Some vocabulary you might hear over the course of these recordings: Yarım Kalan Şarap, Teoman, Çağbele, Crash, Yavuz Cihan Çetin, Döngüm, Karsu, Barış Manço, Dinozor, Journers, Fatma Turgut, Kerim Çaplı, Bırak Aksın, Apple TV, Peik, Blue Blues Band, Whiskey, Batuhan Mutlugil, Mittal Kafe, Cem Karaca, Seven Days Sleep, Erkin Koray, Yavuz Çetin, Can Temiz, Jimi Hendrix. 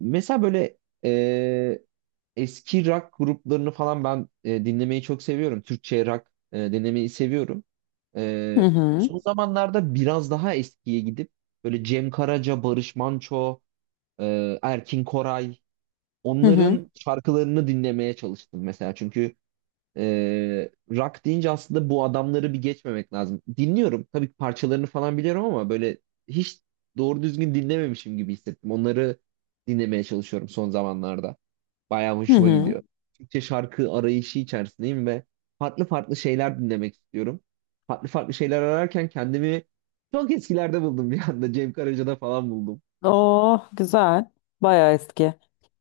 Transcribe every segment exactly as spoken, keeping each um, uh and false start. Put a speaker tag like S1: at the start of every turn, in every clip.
S1: Mesela böyle e, eski rock gruplarını falan ben e, dinlemeyi çok seviyorum. Türkçe rock e, dinlemeyi seviyorum.
S2: Hı
S1: E,
S2: hı.
S1: Son zamanlarda biraz daha eskiye gidip böyle Cem Karaca, Barış Manço, e, Erkin Koray
S2: Hı hı.
S1: onların şarkılarını dinlemeye çalıştım mesela. Çünkü ee, rock deyince aslında bu adamları bir geçmemek lazım. Dinliyorum. Tabii ki parçalarını falan biliyorum ama böyle hiç doğru düzgün dinlememişim gibi hissettim. Onları dinlemeye çalışıyorum son zamanlarda. Bayağı
S2: Hı
S1: hoşuma
S2: hı.
S1: gidiyor. Türkçe şarkı arayışı içerisindeyim ve farklı farklı şeyler dinlemek istiyorum. Farklı farklı şeyler ararken kendimi çok eskilerde buldum bir anda. Cem Karaca'da falan buldum.
S2: Oh güzel. Bayağı eski.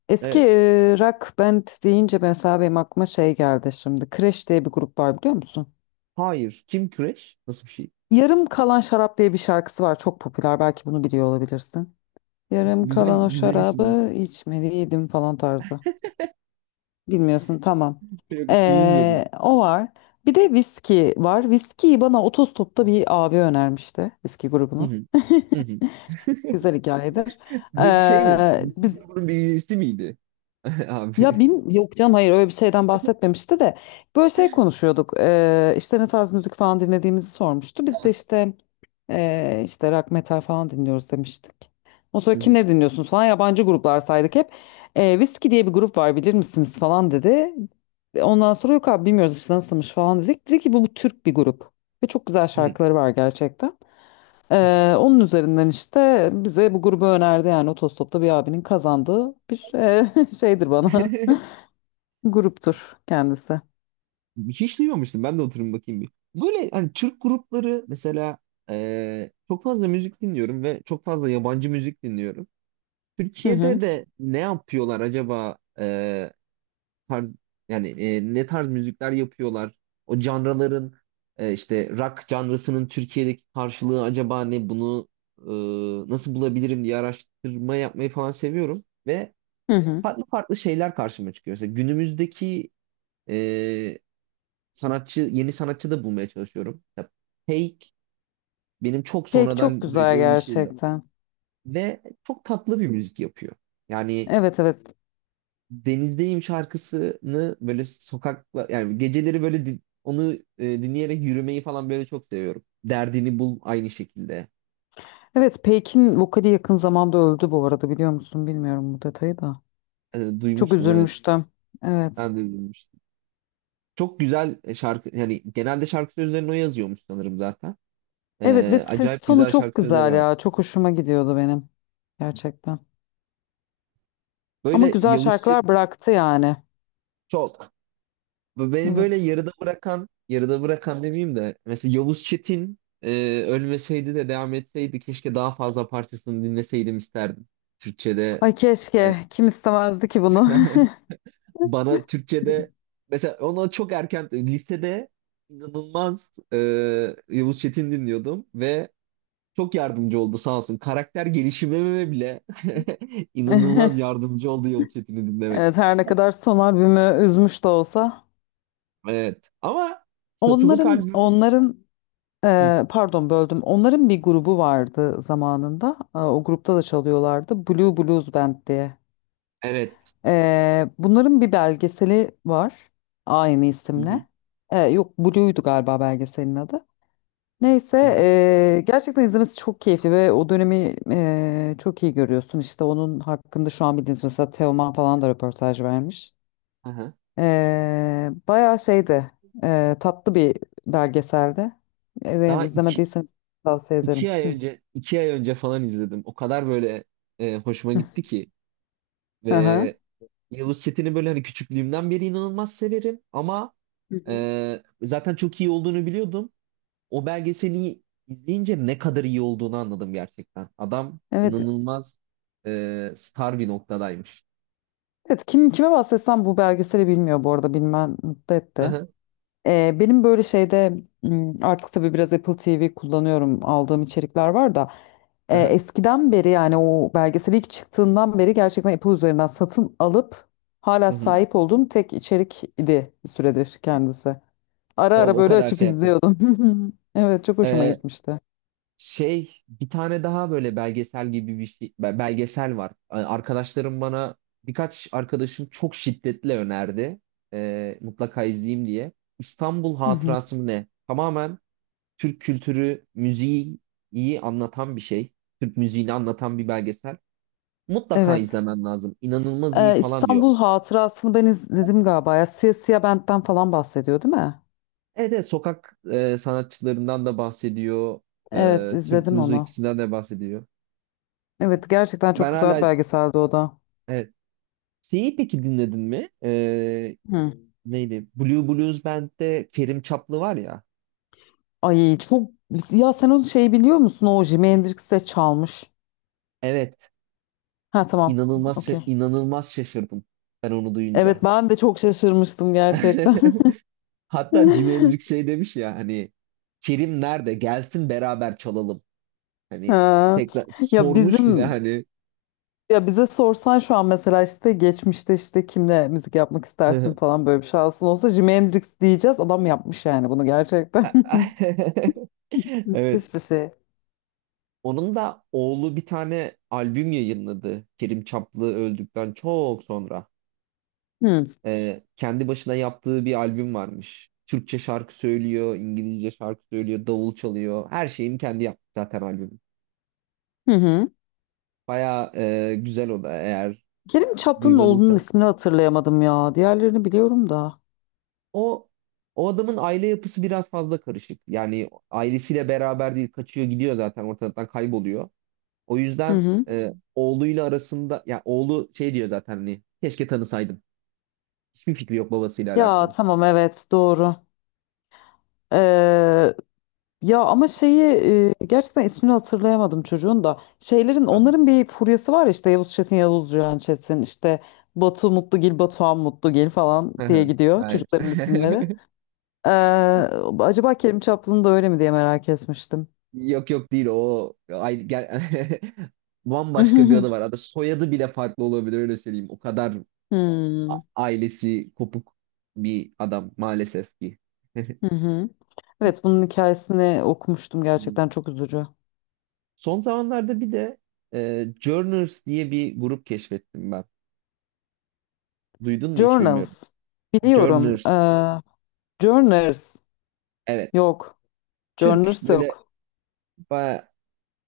S2: Eski
S1: Evet.
S2: e, rock band deyince mesela benim aklıma şey geldi şimdi. Crash diye bir grup var biliyor musun?
S1: Hayır. Kim Crash? Nasıl bir şey?
S2: Yarım Kalan Şarap diye bir şarkısı var. Çok popüler. Belki bunu biliyor olabilirsin. Yarım
S1: Güzel
S2: kalan o
S1: güzel isim.
S2: şarabı içmeliydim falan tarzı. Bilmiyorsun, tamam.
S1: Yok bunu bilmiyordum.
S2: Ee, o var. Bir de viski var. Viskiyi bana otostopta bir abi önermişti. Viski
S1: Hı
S2: grubunu.
S1: hı. Hı hı.
S2: Güzel hikayedir.
S1: Peki şey mi?
S2: Ee,
S1: Whisky
S2: biz
S1: grubunun bir üyesi miydi? Abi.
S2: Ya bin, yok canım, hayır, öyle bir şeyden bahsetmemişti de böyle şey konuşuyorduk. Ee, işte ne tarz müzik falan dinlediğimizi sormuştu, biz de işte ee, işte rock metal falan dinliyoruz demiştik. O sonra
S1: Hı
S2: kimleri dinliyorsunuz falan, yabancı gruplar saydık hep. Ee, Whiskey diye bir grup var bilir misiniz falan dedi. Ve ondan sonra yok abi bilmiyoruz işte nasılmış falan dedik. Dedi ki bu, bu Türk bir grup ve çok güzel
S1: hı.
S2: şarkıları var gerçekten. Ee, onun üzerinden işte bize bu grubu önerdi, yani otostopta bir abinin kazandığı bir ee, şeydir bana. Gruptur kendisi.
S1: Hiç duymamıştım. Ben de oturum bakayım bir. Böyle hani Türk grupları mesela eee, çok fazla müzik dinliyorum ve çok fazla yabancı müzik dinliyorum.
S2: Hı hı.
S1: Türkiye'de de ne yapıyorlar acaba eee, tarz, yani eee, ne tarz müzikler yapıyorlar? O canraların eee, işte rock canrasının Türkiye'deki karşılığı acaba ne? Bunu eee, nasıl bulabilirim diye araştırma yapmayı falan seviyorum ve
S2: Hı hı.
S1: farklı farklı şeyler karşıma çıkıyor. Mesela günümüzdeki e, sanatçı, yeni sanatçı da bulmaya çalışıyorum. Ya, Fake benim çok
S2: Peak çok
S1: sonradan
S2: güzel
S1: duyduğum bir şeydi.
S2: gerçekten.
S1: Ve çok tatlı bir müzik yapıyor. Yani
S2: Evet, evet.
S1: Denizdeyim şarkısını böyle sokakla yani geceleri böyle din- onu e, dinleyerek yürümeyi falan böyle çok seviyorum. Derdini bul aynı şekilde.
S2: Evet, Peik'in vokali yakın zamanda öldü bu arada, biliyor musun? Bilmiyorum bu detayı da.
S1: E,
S2: Çok
S1: duymuştum evet.
S2: üzülmüştüm. Evet.
S1: Ben de duymuştum. Çok güzel e, şarkı yani genelde şarkı sözlerini o yazıyormuş sanırım zaten.
S2: Evet, ve
S1: E,
S2: ses
S1: acayip
S2: tonu
S1: güzel
S2: çok
S1: şarkı sözleri
S2: güzel
S1: var.
S2: ya. Çok hoşuma gidiyordu benim. Gerçekten. Ama
S1: Böyle
S2: güzel
S1: Yavuz Çetin
S2: şarkılar bıraktı yani.
S1: çok. Bu beni böyle
S2: Evet.
S1: yarıda bırakan, yarıda bırakan demeyeyim de mesela Yavuz Çetin e, ölmeseydi de devam etseydi keşke daha fazla parçasını dinleseydim isterdim. Türkçe'de
S2: Ay
S1: e,
S2: keşke. Kim istemezdi ki bunu?
S1: bana Türkçe'de mesela ona çok erken lisede inanılmaz e, Yavuz Çetin dinliyordum ve çok yardımcı oldu sağ olsun. Karakter gelişimime bile inanılmaz yardımcı oldu Yavuz Çetin'i dinlemek.
S2: Evet, her ne kadar son albümü üzmüş de olsa.
S1: Evet. Ama satılık
S2: Onların
S1: albüm.
S2: onların
S1: Hı.
S2: Ee, pardon böldüm. Onların bir grubu vardı zamanında. Aa, o grupta da çalıyorlardı. Blue Blues Band diye.
S1: Evet.
S2: Ee, bunların bir belgeseli var. Aynı
S1: Hı hı.
S2: isimle. Ee, yok, Blue'ydu galiba belgeselin adı. Neyse,
S1: Hı hı.
S2: ee, gerçekten izlemesi çok keyifli ve o dönemi ee, çok iyi görüyorsun. İşte onun hakkında şu an bildiğiniz mesela Teoman falan da röportaj vermiş.
S1: Hı hı.
S2: Ee, bayağı şeydi, ee, tatlı bir belgeseldi. Eğer
S1: Daha iki,
S2: izlemediyseniz tavsiye ederim.
S1: iki ay
S2: Hı.
S1: önce iki ay önce falan izledim. O kadar böyle e, hoşuma gitti ki
S2: Aha.
S1: ve Yavuz Çetin'i böyle hani küçüklüğümden beri inanılmaz severim ama
S2: Hı, hı.
S1: e, zaten çok iyi olduğunu biliyordum. O belgeseli izleyince ne kadar iyi olduğunu anladım gerçekten. Adam
S2: Evet,
S1: inanılmaz e, star bir noktadaymış.
S2: evet, kim kime bahsetsem bu belgeseli bilmiyor bu arada, bilmem mutlu
S1: Hı
S2: etti.
S1: hı.
S2: Ee, benim böyle şeyde m, artık tabii biraz Apple T V kullanıyorum, aldığım içerikler var da
S1: Hı
S2: e,
S1: hı.
S2: eskiden beri, yani o belgesel ilk çıktığından beri gerçekten Apple üzerinden satın alıp hala
S1: Hı hı.
S2: sahip olduğum tek içerik idi bir süredir kendisi. Ara
S1: O,
S2: ara
S1: o
S2: böyle
S1: kadar
S2: açıp
S1: şey yaptım.
S2: izliyordum. Evet, çok hoşuma
S1: E,
S2: gitmişti.
S1: Şey bir tane daha böyle belgesel gibi bir şey be- belgesel var. Yani Arkadaşlarım bana birkaç arkadaşım çok şiddetle önerdi. Ee, mutlaka izleyeyim diye. İstanbul
S2: Hı hı.
S1: Hatırası mı ne? Tamamen Türk kültürü, müziği iyi anlatan bir şey. Türk müziğini anlatan bir belgesel. Mutlaka
S2: Evet.
S1: izlemen lazım. İnanılmaz iyi
S2: Ee,
S1: falan diyor.
S2: İstanbul Hatırası'nı ben izledim galiba ya. Siyah Siyah Bent'ten falan bahsediyor değil mi?
S1: Evet, evet sokak e, sanatçılarından da bahsediyor.
S2: Evet,
S1: E, Türk
S2: izledim
S1: müziği
S2: onu.
S1: ikisinden de bahsediyor.
S2: Evet, gerçekten çok
S1: Ben
S2: güzel bir
S1: hala
S2: belgeseldi o da.
S1: evet. Şeyi peki dinledin mi? Ee,
S2: Hı.
S1: neydi? Blue Blues Band'de Kerim Çaplı var ya.
S2: Ay çok, ya sen onu şey biliyor musun? O Jimi Hendrix'e çalmış.
S1: Evet,
S2: Ha, tamam.
S1: inanılmaz
S2: Okey.
S1: inanılmaz şaşırdım ben onu duyunca.
S2: Evet, ben de çok şaşırmıştım gerçekten.
S1: Hatta Jimi Hendrix şey demiş ya hani Kerim nerede? Gelsin beraber çalalım. Hani
S2: Ha.
S1: tekrar
S2: Ya
S1: sormuş bir de
S2: bizim
S1: hani.
S2: ya bize sorsan şu an mesela, işte geçmişte işte kimle müzik yapmak istersin falan, böyle bir şansın olsa Jimi Hendrix diyeceğiz. Adam yapmış yani bunu gerçekten.
S1: Evet.
S2: Sis Büsi.
S1: Onun da oğlu bir tane albüm yayınladı. Kerim Çaplı öldükten çok sonra.
S2: Hı.
S1: Ee, kendi başına yaptığı bir albüm varmış. Türkçe şarkı söylüyor, İngilizce şarkı söylüyor, davul çalıyor. Her şeyini kendi yaptı zaten albüm.
S2: Hı hı.
S1: Baya güzel o da eğer
S2: Kerim Çaplınoğlu'nun
S1: duymadıysan.
S2: ismini hatırlayamadım ya. Diğerlerini biliyorum da.
S1: O o adamın aile yapısı biraz fazla karışık. Yani ailesiyle beraber değil, kaçıyor gidiyor zaten ortadan kayboluyor. O
S2: Hı
S1: yüzden
S2: hı.
S1: e, oğluyla arasında, ya oğlu şey diyor zaten hani keşke tanısaydım. Hiçbir fikri yok babasıyla
S2: Ya
S1: alakalı.
S2: tamam, evet, doğru. Ee, ya ama şeyi, e, gerçekten ismini hatırlayamadım çocuğun da. Şeylerin,
S1: Anladım.
S2: onların bir furyası var ya, işte Yavuz Çetin, Yavuz Cihan Çetin, işte Batu Mutlugil, Batuhan Mutlugil falan diye gidiyor
S1: Aynen.
S2: çocukların isimleri. Ee, acaba Kerim Çaplı'nın da öyle mi diye merak etmiştim.
S1: Yok yok değil o. Ay, gel... Bambaşka bir adı var. Adı soyadı bile farklı olabilir öyle söyleyeyim. O kadar
S2: Hmm.
S1: ailesi kopuk bir adam maalesef ki.
S2: Hı hı. Evet, bunun hikayesini okumuştum,
S1: Hmm.
S2: gerçekten çok üzücü.
S1: Son zamanlarda bir de e, Journers diye bir grup keşfettim ben. Duydun mu hiç bilmiyorum.
S2: Journals. Biliyorum. Ee,
S1: Journers.
S2: Journers.
S1: Evet.
S2: Yok.
S1: Türk
S2: Journers
S1: böyle
S2: yok.
S1: baya-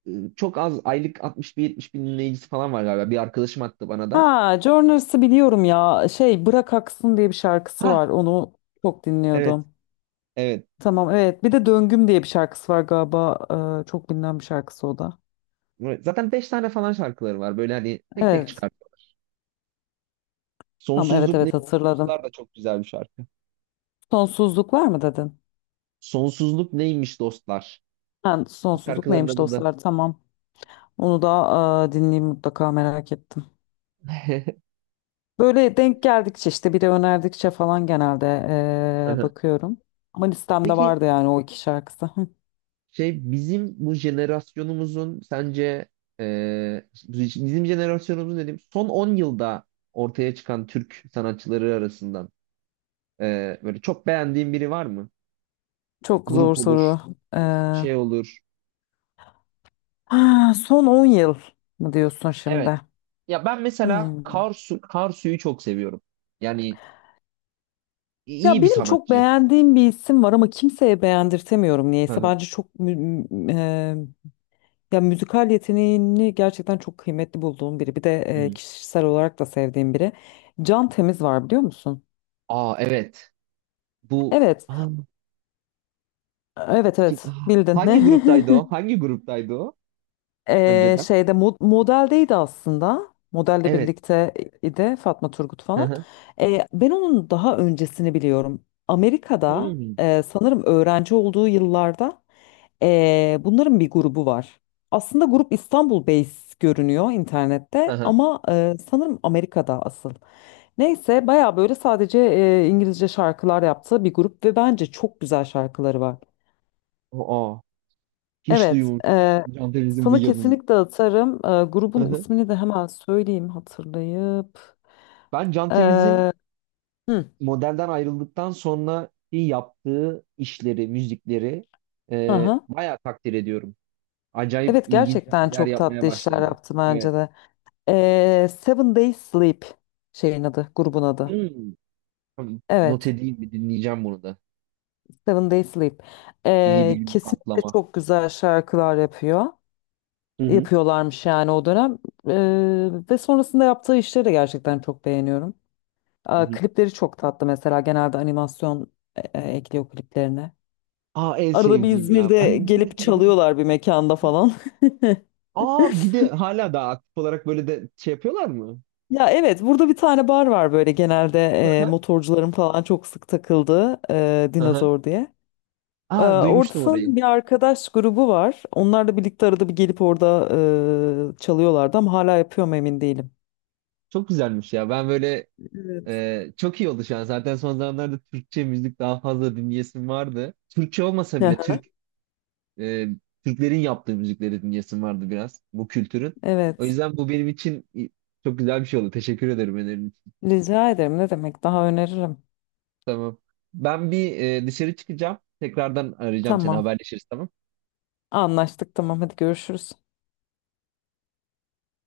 S1: e, çok az aylık altmış bin yetmiş bin dinleyicisi falan var galiba. Bir arkadaşım attı bana da.
S2: Ha, Journers'ı biliyorum ya. Şey, Bırak Aksın diye bir şarkısı
S1: Ha
S2: var. Onu çok
S1: evet
S2: dinliyordum.
S1: evet.
S2: Tamam, evet. Bir de Döngüm diye bir şarkısı var galiba. Ee, çok bilinen bir şarkısı o da.
S1: Zaten beş tane falan şarkıları var. Böyle hani tek tek
S2: Evet.
S1: çıkar.
S2: Tamam, evet,
S1: Sonsuzluk
S2: evet,
S1: neymiş
S2: hatırladım.
S1: dostlar da çok güzel bir şarkı.
S2: Sonsuzluk var mı dedin?
S1: Sonsuzluk neymiş dostlar?
S2: Ha, sonsuzluk
S1: Şarkıların
S2: neymiş
S1: adı da.
S2: dostlar? Tamam. Onu da e, dinleyeyim mutlaka, merak ettim. Böyle denk geldikçe işte, biri önerdikçe falan genelde eee,
S1: Aha.
S2: bakıyorum. Ama listemde
S1: Peki
S2: vardı yani o iki şarkısı. Hı.
S1: şey bizim bu jenerasyonumuzun sence e, bizim jenerasyonumuzun dedim son on yılda ortaya çıkan Türk sanatçıları arasından e, böyle çok beğendiğin biri var mı?
S2: Çok zor
S1: Grup olur,
S2: soru. Eee,
S1: şey olur.
S2: ha, son on yıl mı diyorsun
S1: Evet.
S2: şimdi?
S1: Ya ben mesela
S2: Hmm.
S1: Karsu Karsu'yu çok seviyorum. Yani
S2: Ya
S1: iyi bir
S2: benim çok
S1: sanatçı.
S2: beğendiğim bir isim var ama kimseye beğendirtemiyorum
S1: Hı
S2: niyeyse.
S1: hı.
S2: Bence çok mü- mü- eee, ya müzikal yeteneğini gerçekten çok kıymetli bulduğum biri. Bir de eee,
S1: Hı.
S2: kişisel olarak da sevdiğim biri. Can Temiz var biliyor musun?
S1: Aa evet. Bu.
S2: Evet.
S1: Aa,
S2: Evet,
S1: ki-
S2: evet,
S1: ah,
S2: bildin.
S1: Hangi gruptaydı o? Hangi gruptaydı o?
S2: Ee,
S1: Önceden.
S2: şeyde mo- modeldeydi aslında. Modelle
S1: Evet.
S2: birlikte idi, Fatma Turgut
S1: Hı
S2: falan.
S1: hı.
S2: Ee, ben onun daha öncesini biliyorum. Amerika'da,
S1: Hmm.
S2: e, sanırım öğrenci olduğu yıllarda e, bunların bir grubu var. Aslında grup İstanbul based görünüyor
S1: Hı
S2: internette
S1: hı.
S2: ama e, sanırım Amerika'da asıl. Neyse, bayağı böyle sadece e, İngilizce şarkılar yaptığı bir grup ve bence çok güzel şarkıları var.
S1: Aa, hiç
S2: Evet,
S1: duymamıştım.
S2: eee
S1: Can Temiz'in bu
S2: sana
S1: yanını.
S2: kesinlikle atarım. Eee,
S1: Hı
S2: grubun
S1: hı.
S2: ismini de hemen söyleyeyim, hatırlayıp.
S1: Ben Can Temiz'in
S2: Hı.
S1: modelden ayrıldıktan sonra yaptığı işleri, müzikleri
S2: Hı
S1: e,
S2: hı.
S1: bayağı takdir ediyorum. Acayip
S2: Evet,
S1: ilginç bir
S2: gerçekten
S1: şeyler
S2: çok
S1: yapmaya
S2: tatlı işler
S1: başladı.
S2: yaptı
S1: Evet.
S2: bence de. Eee, Seven Days Sleep şeyin adı, grubun adı.
S1: Hmm. Tamam, not
S2: Evet,
S1: edeyim bir dinleyeceğim bunu da.
S2: Seven Days Sleep.
S1: yedi
S2: Eee,
S1: günlük
S2: kesinlikle
S1: atlama.
S2: çok güzel şarkılar yapıyor.
S1: Hı hı.
S2: Yapıyorlarmış yani o dönem. Eee, ve sonrasında yaptığı işleri de gerçekten çok beğeniyorum.
S1: Hı
S2: Aa,
S1: hı.
S2: klipleri çok tatlı mesela, genelde animasyon e, e, ekliyor kliplerine.
S1: Aa en
S2: Arada bir
S1: sevdiğim ya.
S2: İzmir'de gelip çalıyorlar bir mekanda falan.
S1: Aa bir de hala daha aktif olarak böyle de şey yapıyorlar mı?
S2: Ya, evet, burada bir tane bar var böyle, genelde e,
S1: Hı
S2: motorcuların falan çok sık takıldığı, e,
S1: hı. Hı.
S2: Dinozor diye. E,
S1: Aa
S2: orada
S1: duymuştum orayı.
S2: sanırım bir arkadaş grubu var. Onlarla birlikte arada bir gelip orada e, çalıyorlardı ama hala yapıyor mu emin değilim.
S1: Çok güzelmiş ya. Ben böyle
S2: Evet.
S1: e, çok iyi oldu şu an. Zaten son zamanlarda Türkçe müzik daha fazla dinleyesim vardı. Türkçe olmasa bile Türk e, Türklerin yaptığı müzikleri dinleyesim vardı biraz bu kültürün. O
S2: Evet.
S1: yüzden bu benim için i- çok güzel bir şey oldu. Teşekkür ederim önerin için.
S2: Rica ederim, ne demek, daha öneririm.
S1: Tamam. Ben bir e, dışarı çıkacağım. Tekrardan arayacağım seni
S2: Tamam,
S1: haberleşiriz tamam.
S2: anlaştık, tamam, hadi görüşürüz.